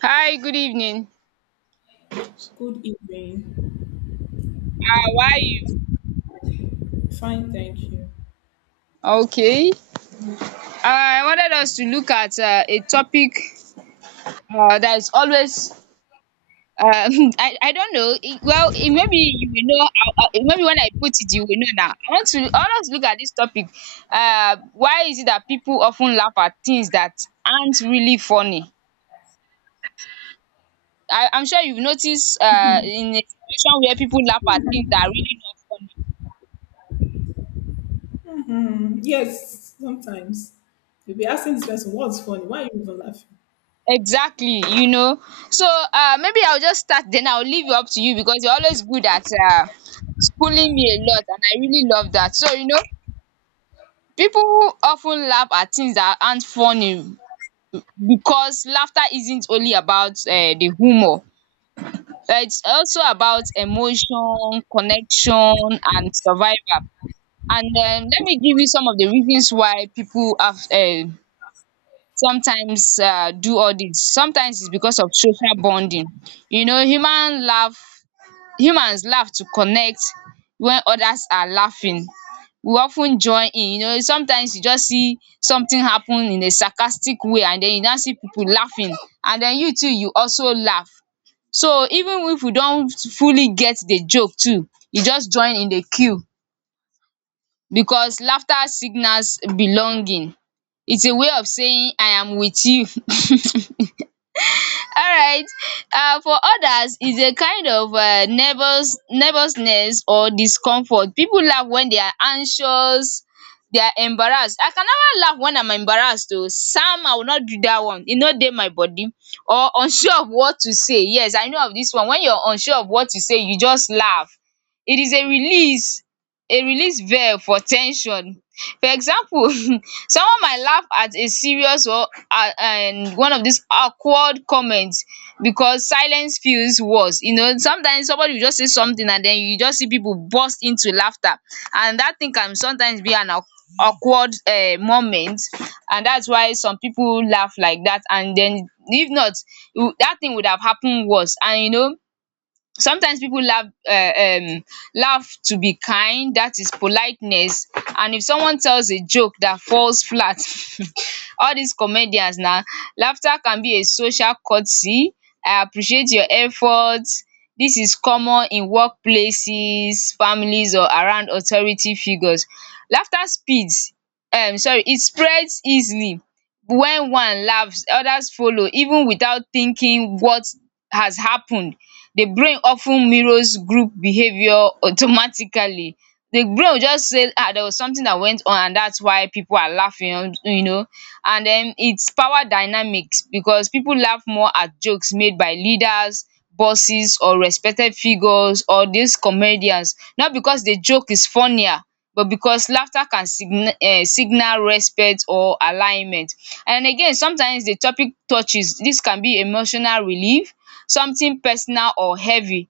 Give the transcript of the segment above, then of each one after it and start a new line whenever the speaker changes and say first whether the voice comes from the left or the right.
right: Hi, good evening.
left: Good evening.
right: How are you?
left: Fine, thank you.
right: Okay. I wanted us to look at a topic that is always. Um, I don't know. Well, maybe you will know. Maybe when I put it, you will know now. I want to. I want us to look at this topic. Why is it that people often laugh at things that aren't really funny? I'm sure you've noticed. In a situation where people laugh at things that are really not funny.
left: Hmm, yes, sometimes you'll be asking this person, "What's funny? Why are you even laughing?"
right: Exactly, you know. So, maybe I'll just start, then I'll leave it up to you because you're always good at schooling me a lot and I really love that. So, you know, people often laugh at things that aren't funny because laughter isn't only about the humor. It's also about emotion, connection, and survival. And let me give you some of the reasons why people have sometimes do all dis. Sometimes is because of social bonding, you know. Humans laugh to connect. When others are laughing, we of ten join in. You know, sometimes you just see something happen in a sarcastic way and then you now see people laughing, and then you also laugh. So even if you don't fully get the joke too, you just join in the queue, because laughter signals belonging. Its a way of saying I am with you. Alright, for others is a kind of nervousness or discomfort. People laugh when they are anxious, they are embarrassed. I can never laugh when I'm embarrassed though. Sam, I will not do that one, e no dey my body. Or unsure of what to say. Yes, I know of this one. When you're unsure of what to say, you just laugh. It is a release valve for ten sion. For example, someone might laugh at a serious or and one of these awkward comments because silence feels worse. You know, sometimes somebody will just say something and then you just see people burst into laughter, and that thing can sometimes be an awkward moment, and that's why some people laugh like that. And then, if not, that thing would have happened worse, and you know. Sometimes pipu laugh laugh to be kind, dat is politeness. And if someone tells a joke dat falls flat, all dis comedians na, laughter can be a social courtesy. I appreciate your effort. Dis is common in work places, families, or around authority figures. Laughter speeds sorry It spreads easily. When one laughs, others follow even without thinking what has happened. The brain often mirrors group behaviour automatically. The brain will just say, "Ah, there was something that went on and that's why people are laughing, you know. And then its power dynamics, because people laugh more at jokes made by leaders, bosses, or respected figures, or these comedians, not because the joke is funnier but because laughter can signi signal respect or alignment. And again, sometimes the topic touches. This can be emotional relief, something personal or heavy.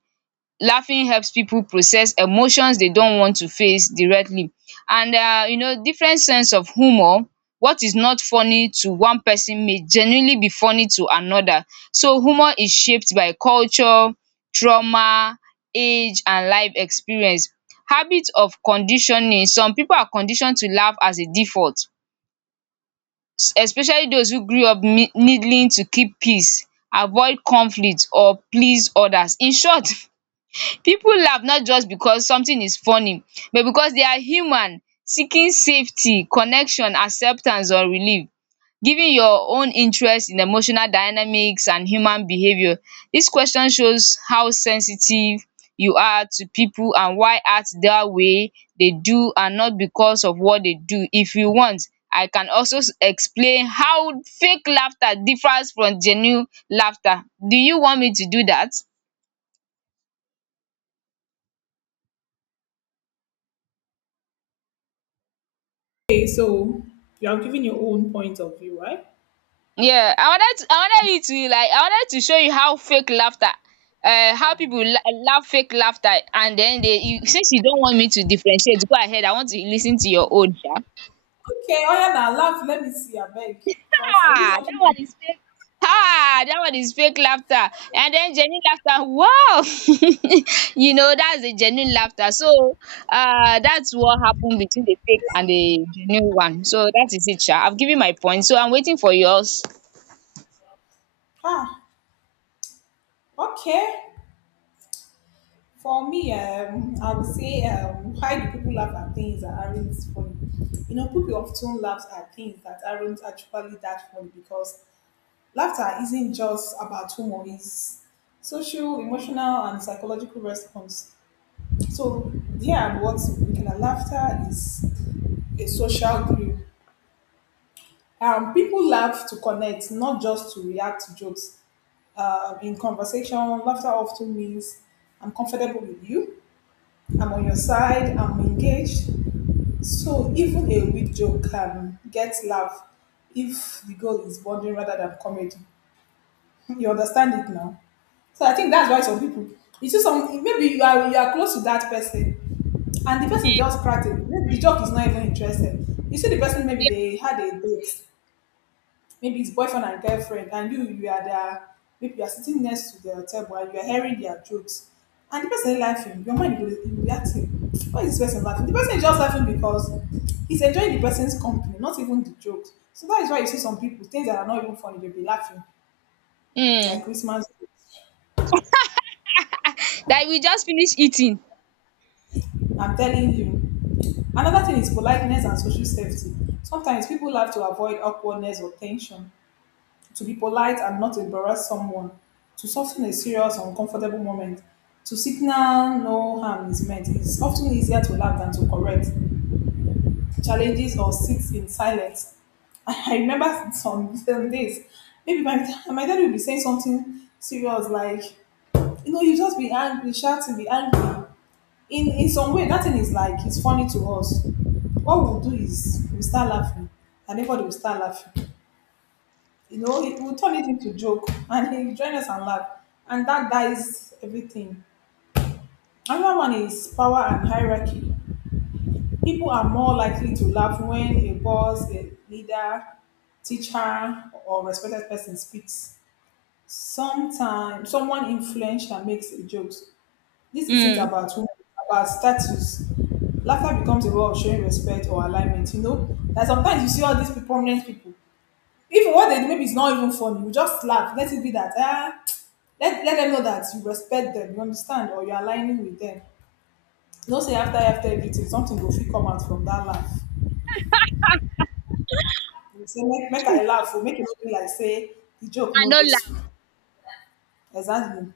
right: Laughing helps people process emotions they don't want to face directly. And you know, different sense of humour. What is not funny to one person may genuinely be funny to another. So humour is shaped by culture, trauma, age, and life experience. Habit of conditioning. Some people are conditioned to laugh as a default, especially those who grew up needing to keep peace, avoid conflict, or please others. In short, people laugh not just because something is funny but because they are human, seeking safety, connection, acceptance, or relief. Given your own interest in emotional dynamics and human behaviour, this question shows how sensitive you are to people and why act that way they do and not because of what they do. If you want, I can also explain how fake laughter differs from genuine laughter. Do you want me to do that?
left: Okay, so you are giving your own point of view, right?
right: Yeah, I wanted you to, like, I wanted to show you how fake laughter, uh, how people la- laugh fake laughter, and then they you, since you don't want me to differentiate, go ahead. I want to listen to your own, sha.
left: Okay, oh yeah, now laugh. Let me see. I beg, because I need
right: Ah, that
left: something.
right: one is fake. Ah, that one is fake laughter, and then genuine laughter. Wow, you know that's the genuine laughter. So, that's what happened between the fake and the genuine one. So that is it, sha. I've given my point. So I'm waiting for yours.
left: Ah, okay. For me, I would say, why do people laugh at things that aren't funny? You know, people often laugh at things that aren't actually that funny because laughter isn't just about humor, it's social, emotional, and psychological response. So, here and what we can laughter is a social glue. People laugh to connect, not just to react to jokes. In conversation, laughter often means I'm comfortable with you, I'm on your side, I'm engaged. So, even a weak joke can get laugh if the goal is bonding rather than comedy. You understand it now. So I think that's why some people, you see some, maybe you are close to that person and the person just cracked it. Maybe the joke is not even interested. You see the person, maybe they had a date, maybe it's boyfriend and girlfriend, and you are there, maybe you are sitting next to the table and you are hearing their jokes. And the person laughing, your mind will be asking, why is this person laughing? The person is just laughing because he's enjoying the person's company, not even the jokes. So that is why you see some people, things that are not even funny, they'll be laughing, like
right: Hmm.
left: Christmas.
right: That we just finished eating.
left: I'm telling you. Another thing is politeness and social safety. Sometimes people have to avoid awkwardness or tension, to be polite and not embarrass someone, to soften a serious, uncomfortable moment, to signal no harm is meant. It's often easier to laugh than to correct challenges or sit in silence. I remember some days, maybe my dad will be saying something serious like, you know, you just be angry, shouting, be angry. In some way that thing is like it's funny to us. What we'll do is we'll start laughing and everybody will start laughing. You know, it will turn it into joke and he'll join us and laugh. And that dies everything. Another one is power and hierarchy. People are more likely to laugh when a boss, a leader, teacher, or respected person speaks. Sometimes someone influential makes a joke. This isn't
right: Hmm.
left: about women, about status. Laughter becomes a way of showing respect or alignment, you know? That sometimes you see all these prominent people, even what they do, maybe it's not even funny. You just laugh. Let it be that, ah, let them know that you respect them, you understand, or you're aligning with them. No say after everything, something go fit come out from that laugh. You say, make I
right: And
left: laugh, or make it feel like, say, the joke no dey
right: not
left: sweet. Exactly.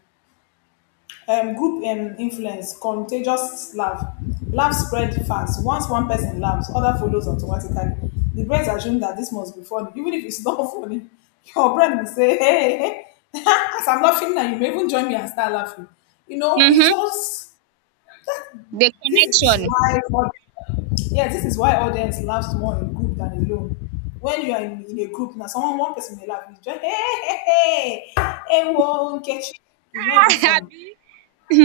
left: Group influence, contagious laugh. Laugh spread fast. Once one person laughs, other follows automatically. The brain assume that this must be funny, even if it's not funny. Your brain will say, "Hey, hey." As I'm laughing now, you may even join me and start laughing. You know,
right: love.
left: it's
right: Hmm.
left: just,
right: The
left: this is
right: connection.
left: why yeah, this is why audience laughs more in group than alone. When you are in a group now, someone, one person may laugh, you just hey, hey, hey, whoa, catch you. It's not even funny.
right: Abi?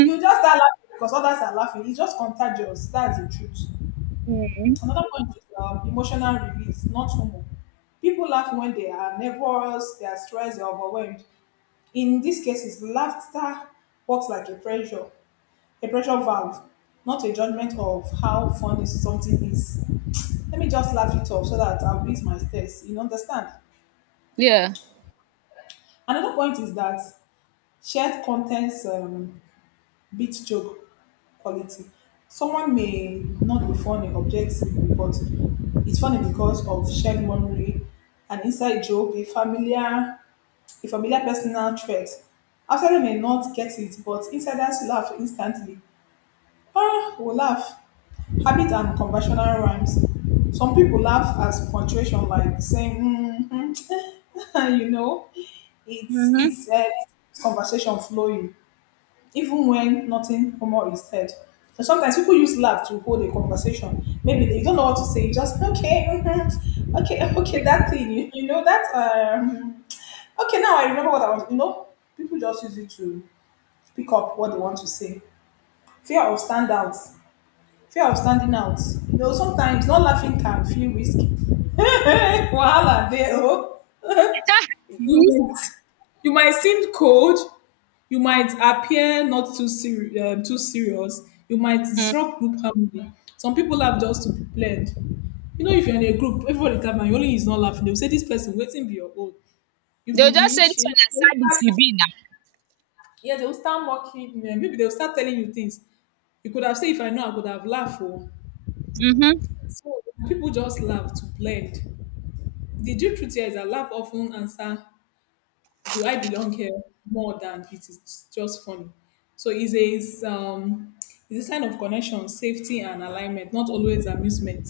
left: You just start laughing because others are laughing. It's just contagious. That's the truth.
right: Mhm.
left: Another point is emotional release, not humor. People laugh when they are nervous, they are stressed, they are overwhelmed. In these cases, laughter works like a pressure valve, not a judgment of how funny something is. Let me just laugh it off so that I'll ease my stress. You understand?
right: Yeah.
left: Another point is that shared contents, beat joke quality. Someone may not be funny objectively, but it's funny because of shared memory, an inside joke, a familiar personal threat. Outsider may not get it, but insiders laugh instantly. Ah, will laugh. Habit and conventional rhymes. Some people laugh as punctuation, like saying, mm, you know,
right: Hmm.
left: it's conversation flowing even when nothing humor is said. So sometimes people use laugh to hold a conversation. Maybe they don't know what to say. You just okay, mhm, okay, okay. That thing, you know that. Okay, now I remember what I was. You know, people just use it to pick up what they want to say. Fear of standouts, Fear of standing out. You know, sometimes not laughing can feel risky. Wahala there, oh. You might, you might seem cold. You might appear not too too serious. You might disrupt group harmony. Some people laugh just to be played. You know, if you're in a group, everybody laughing, and only is not laughing. They'll say this person waiting be your own. You'll be
right: They'll just say
left: winch.
right: this
left: You know,
right: one as sad as you be
left: yeah, they'll start mocking. Maybe they'll start telling you things. You could have said, if I know, I could have laughed. Oh.
right: now.
left: So people just laugh to blend. The deep truth here is that laugh often answer, do I belong here more than it is just funny? So it's it's a sign of connection, safety and alignment, not always amusement.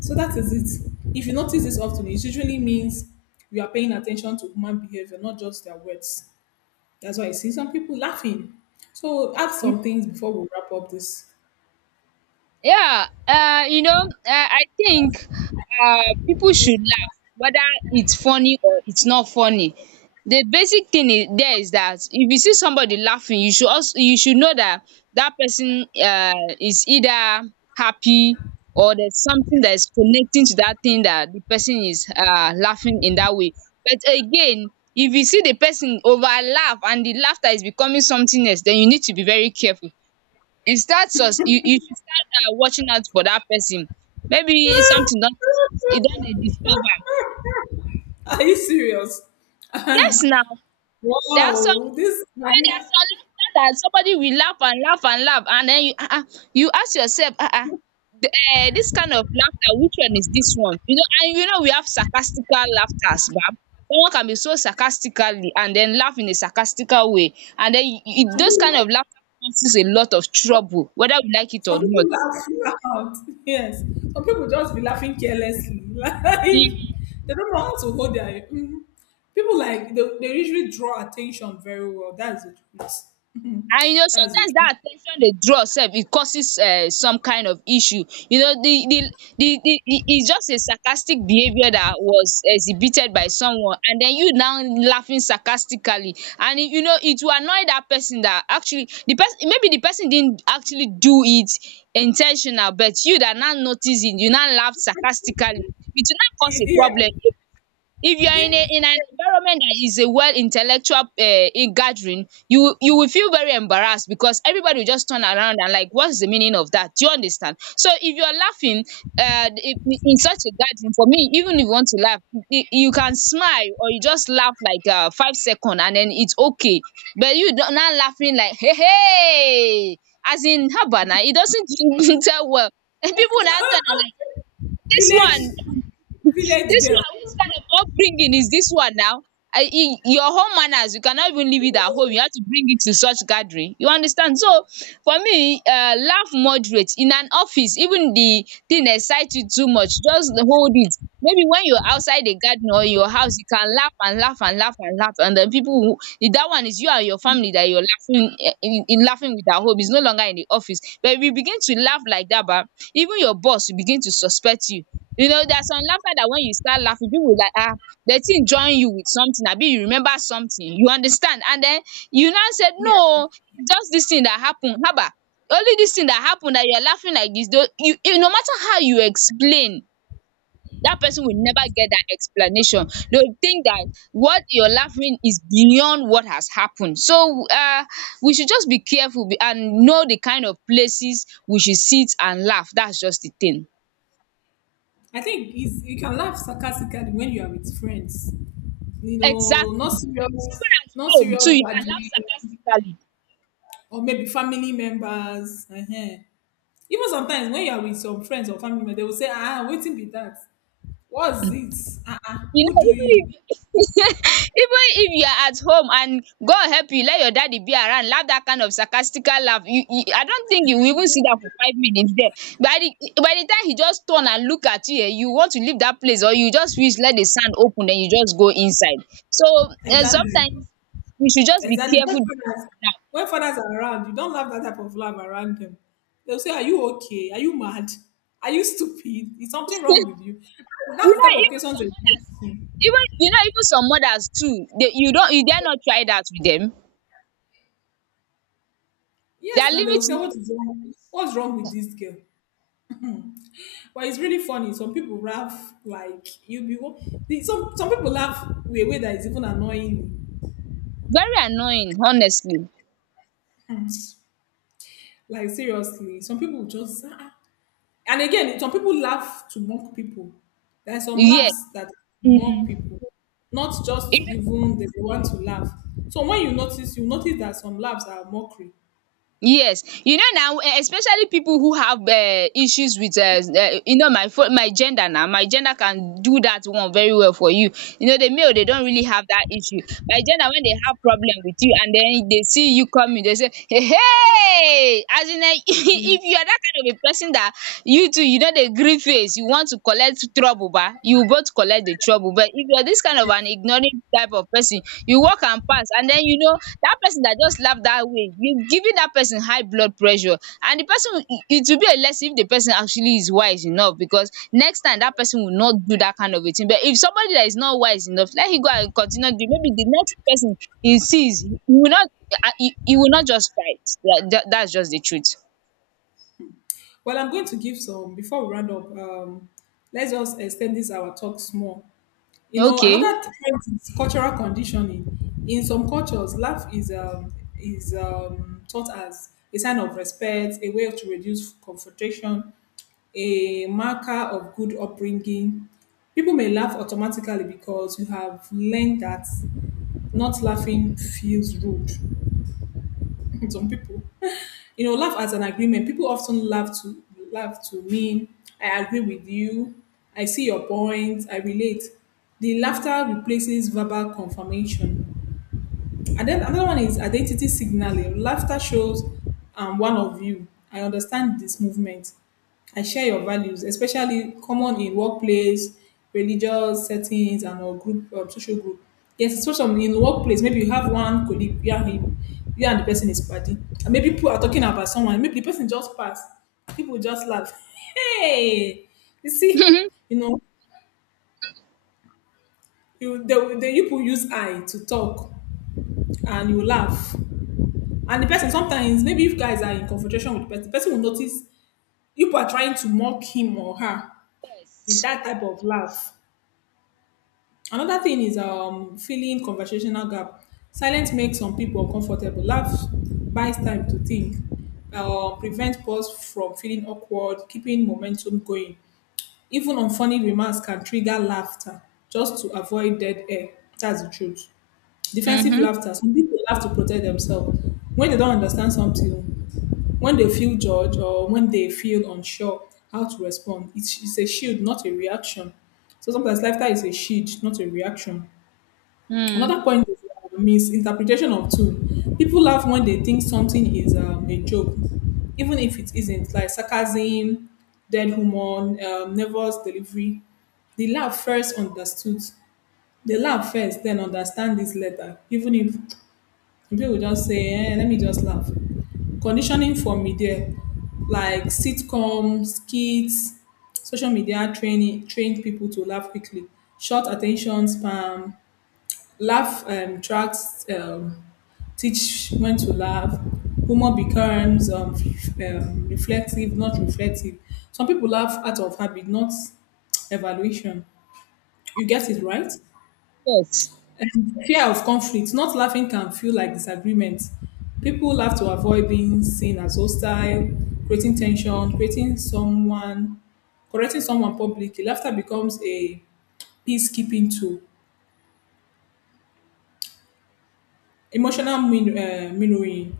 left: So that is it. If you notice this often, it usually means you are paying attention to human behavior, not just their words. That's why I see some people laughing. So add
right: Hmm.
left: some things before we wrap up this.
right: Yeah, you know, I think people should laugh, whether it's funny or it's not funny. The basic thing is, there is that if you see somebody laughing, you should also you should know that that person is either happy or there's something that is connecting to that thing that the person is laughing in that way. But again, if you see the person over laugh and the laughter is becoming something else, then you need to be very careful. You you should start watching out for dat person. Maybe something don e don dey disturb am.
left: Are you serious?
right: Yes
left: Wow,
right: now, there are some.
left: this is
right: You know, there are
left: nice.
right: some laughter that somebody will laugh and laugh and laugh and den you ask yourself dis kind of laughter, which one is dis one, you know? And you know, we have sarcastical laughter ba. Someone can be so sarcastically and den laugh in a sarcastical way, and den you
left: Some
right: those kind
left: people-
right: of laughter causes a lot of trouble whether we like it or
left: Some people
right: not.
left: laugh you out. Yes. Some people just be laughing carelessly. Like they don't know how to hold their mhm. People like they usually draw attention very well. That's the truth.
right: And you know,
left: That's the
right: sometimes that
left: truth.
right: at ten tion dey draw sef e causes some kind of issue. You know, the its just a sarcastic behaviour that was exhibited by someone and then you now laughing sarcastically and e, you know, it will annoy that person that actually, the person, maybe the person didn't actually do it in ten tional, but you that now notice it you now laugh sarcastically, it will now cause a
left: Yeah.
right: problem. If you are in a in an environment that is a well intellectual gathering, you will feel very embarrassed because everybody will just turn around and like, what's the meaning of that? Do you understand? So if you are laughing in such a gathering, for me even if you want to laugh, you can smile or you just laugh like 5 seconds and then it's okay. But you now laughing like hey hey, as in haba now, it doesn't tell well, and people will now turn and like this
left: village
right: one
left: Village
right: this
left: girl.
right: one, which kind of upbringing is this one now? Your home manners, you cannot even leave it at home. You have to bring it to such gathering. You understand? So, for me, laugh moderate. In an office, even the thing excites you too much, just hold it. Maybe when you're outside the garden or your house, you can laugh and laugh and laugh and laugh, and then people who, that one is you and your family that you're laughing eh, in laughing with at home is no longer in the office. But if you begin to laugh like that, bah, even your boss will begin to suspect you. You know, there's some laughter that when you start laughing, people will like, ah, the thing join you with something, abi you remember something, you understand? And then you now said,
left: Yeah.
right: no, it's just this thing that happened. Haba, only this thing that happened that you're laughing like this, though, no matter how you explain, that person will never get that explanation. They'll think that what you're laughing is beyond what has happened. So we should just be careful and know the kind of places we should sit and laugh. That's just the thing.
left: I think is you can laugh sarcastically when you are with friends. You know,
right: Exactly. Even at
left: not
right: home
left: serious
right: too you can laugh
left: gathering
right: sarcastically.
left: or maybe family members. Uh-huh. Even sometimes when you are with some friends or family members, they will say, ah, wetin be that, what's it, ah, ah,
right: You
left: who
right: know,
left: do
right: even
left: you?
right: if even if you are at home and god help you, let your daddy be around laugh that kind of sarcastical laugh, you I don't think you will even see that for 5 minutes there. by the by the time he just turn and look at you eh, you want to leave that place or you just wish let the sand open then you just go inside. So eh,
left: Exactly.
right: sometimes we should just be
left: exactly when
right: careful the way
left: fathers
right: we laugh.
left: when fathers are around, you don't laugh that type of laugh around them. They will say, are you okay, are you mad, are you stupid, is something wrong with you?
right: You
left: That's the
right: know,
left: type of
right: even
left: questions they
right: some
left: will
right: mothers,
left: ask.
right: even you know, even some mothers too, they, you don't you dare not try that with them.
left: Yes,
right: Their
left: now they will
right: limit.
left: say, what is wrong, what's wrong with this girl? But it's really funny, some people laugh like you be, some people laugh in a way that is even annoying.
right: Very annoying, honestly.
left: Hmm. Like seriously, some people just ah, ah. And again, some people laugh to mock people. There are some
right: Yes.
left: laughs that
right: Mm.
left: mock people, not just to, even they want to laugh. So when you notice that some laughs are mockery.
right: Yes, you know now eh, especially people who have issues with you know, my gender now. My gender can do that one very well for you. You know, the male they don't really have that issue. My gender, when they have problem with you and then they see you coming they say hey hey, as in if you are that kind A person that you know the gree face, you want to collect trouble ba, you both collect the trouble. But if you are this kind of an ignoring type of person, you walk and pass and then you know, that person that just laugh that way, you giving that person high blood pressure, and the person will- it will be a lesson if the person actually is wise enough because next time that person will not do that kind of a thing. But if somebody that is not wise enough, let him go and continue doing, maybe the next person he sees he will not just fight. That, that's just the truth.
left: Well, I'm going to give some before we round up. Let's just extend this our talk small. You know,
right: Okay.
left: another trend is cultural conditioning. In some cultures, laugh is taught as a sign of respect, a way to reduce confrontation, a marker of good upbringing. People may laugh automatically because you have learned that not laughing feels rude. Some people you know laugh as an agreement. People often laugh to mean I agree with you, I see your point, I relate. The laughter replaces verbal confirmation. And then another one is identity signaling. Laughter shows, one of you. I understand this movement. I share your values, especially common in workplace, religious settings, and or group social group. Yes, it's social in the workplace. Maybe you have one colleague, you and him, you and the person is party, and maybe people are talking about someone. Maybe the person just passed. People just laugh. Hey, you see, you know, the people use eye to talk, and you laugh. And the person sometimes, maybe if guys are in confrontation with the person will notice you are trying to mock him or her with
right: Yes.
left: that type of laugh. Another thing is filling conversational gap. Silence makes some people uncomfortable. Laugh buys time to think. Prevent pause from feeling awkward, keeping momentum going. Even unfunny remarks can trigger laughter just to avoid dead air. That's the truth. Defensive
right: Mhm.
left: laughter. Some people laugh to protect themselves when they don't understand something, when they feel judged, or when they feel unsure how to respond. It's a shield, not a reaction. So sometimes laughter is a shield, not a reaction.
right: Mm.
left: Another point is misinterpretation of tune. People laugh when they think something is a joke, even if it isn't, like sarcasm, dead humor, nervous delivery. They laugh first understood. They laugh first, then understand this later, even if, people just say, eh, let me just laugh. Conditioning for media, like sitcoms, skits, social media training, trained people to laugh quickly. Short attention span, laugh tracks teach when to laugh. Humor becomes reflective, not reflective. Some people laugh out of habit, not evaluation. You get it right?
right: Yes.
left: And fear of conflict. Not laughing can feel like disagreement. People laugh to avoid being seen as hostile, creating tension, creating someone, correcting someone publicly. Laughter becomes a peacekeeping tool. Emotional mirroring.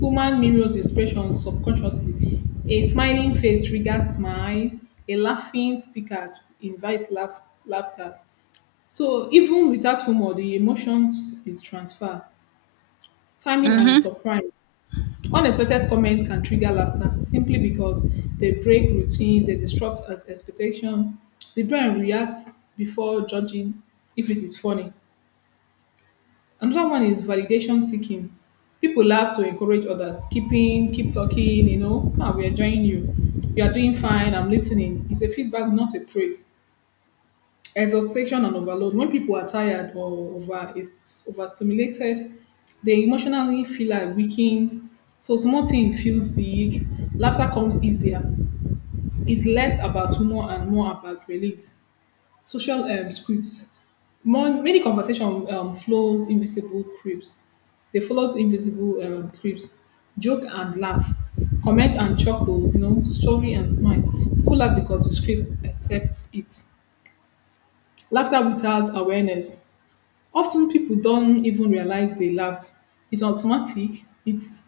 left: Human mirrors expressions subconsciously. A smiling face triggers smile. A laughing speaker invites laughter. So even without humor, the emotions is transfer. Timing and
right: Mhm.
left: surprise. Unexpected comments can trigger laughter simply because they break routine, they disrupt us expectation. The brain reacts before judging if it is funny. Another one is validation seeking. People laugh to encourage others. Keeping, keep talking, you know, ah, we're enjoying you. You are doing fine, I'm listening. It's a feedback, not a praise. Exhaustion and overload. When people are tired or over is overstimulated, they emotionally feel like weakens, so small thing feels big, laughter comes easier. It's less about humor and more about release. Social scripts. Many conversation flows invisible creeps, they follow invisible creeps. Joke and laugh, comment and chuckle, you know, story and smile. People laugh because the script accepts it. Laughter without awareness. Often people don't even realize they laughed. It's automatic. it's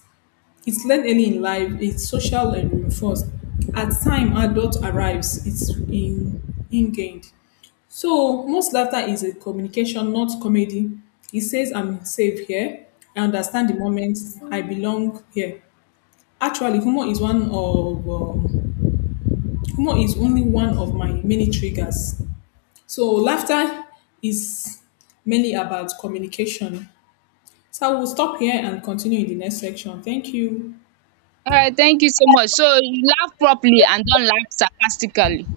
left: it's learned early in life. It's social and reinforced. At time adult arrives, it's in ingrained. So most laughter is a communication, not comedy. It says I'm safe here, I understand the moment, I belong here. Actually humor is one of, humor is only one of my many triggers. So laughter is mainly about communication. So we'll stop here and continue in the next section. Thank you.
right: All right. Thank you so much. So you laugh properly and don't laugh sarcastically.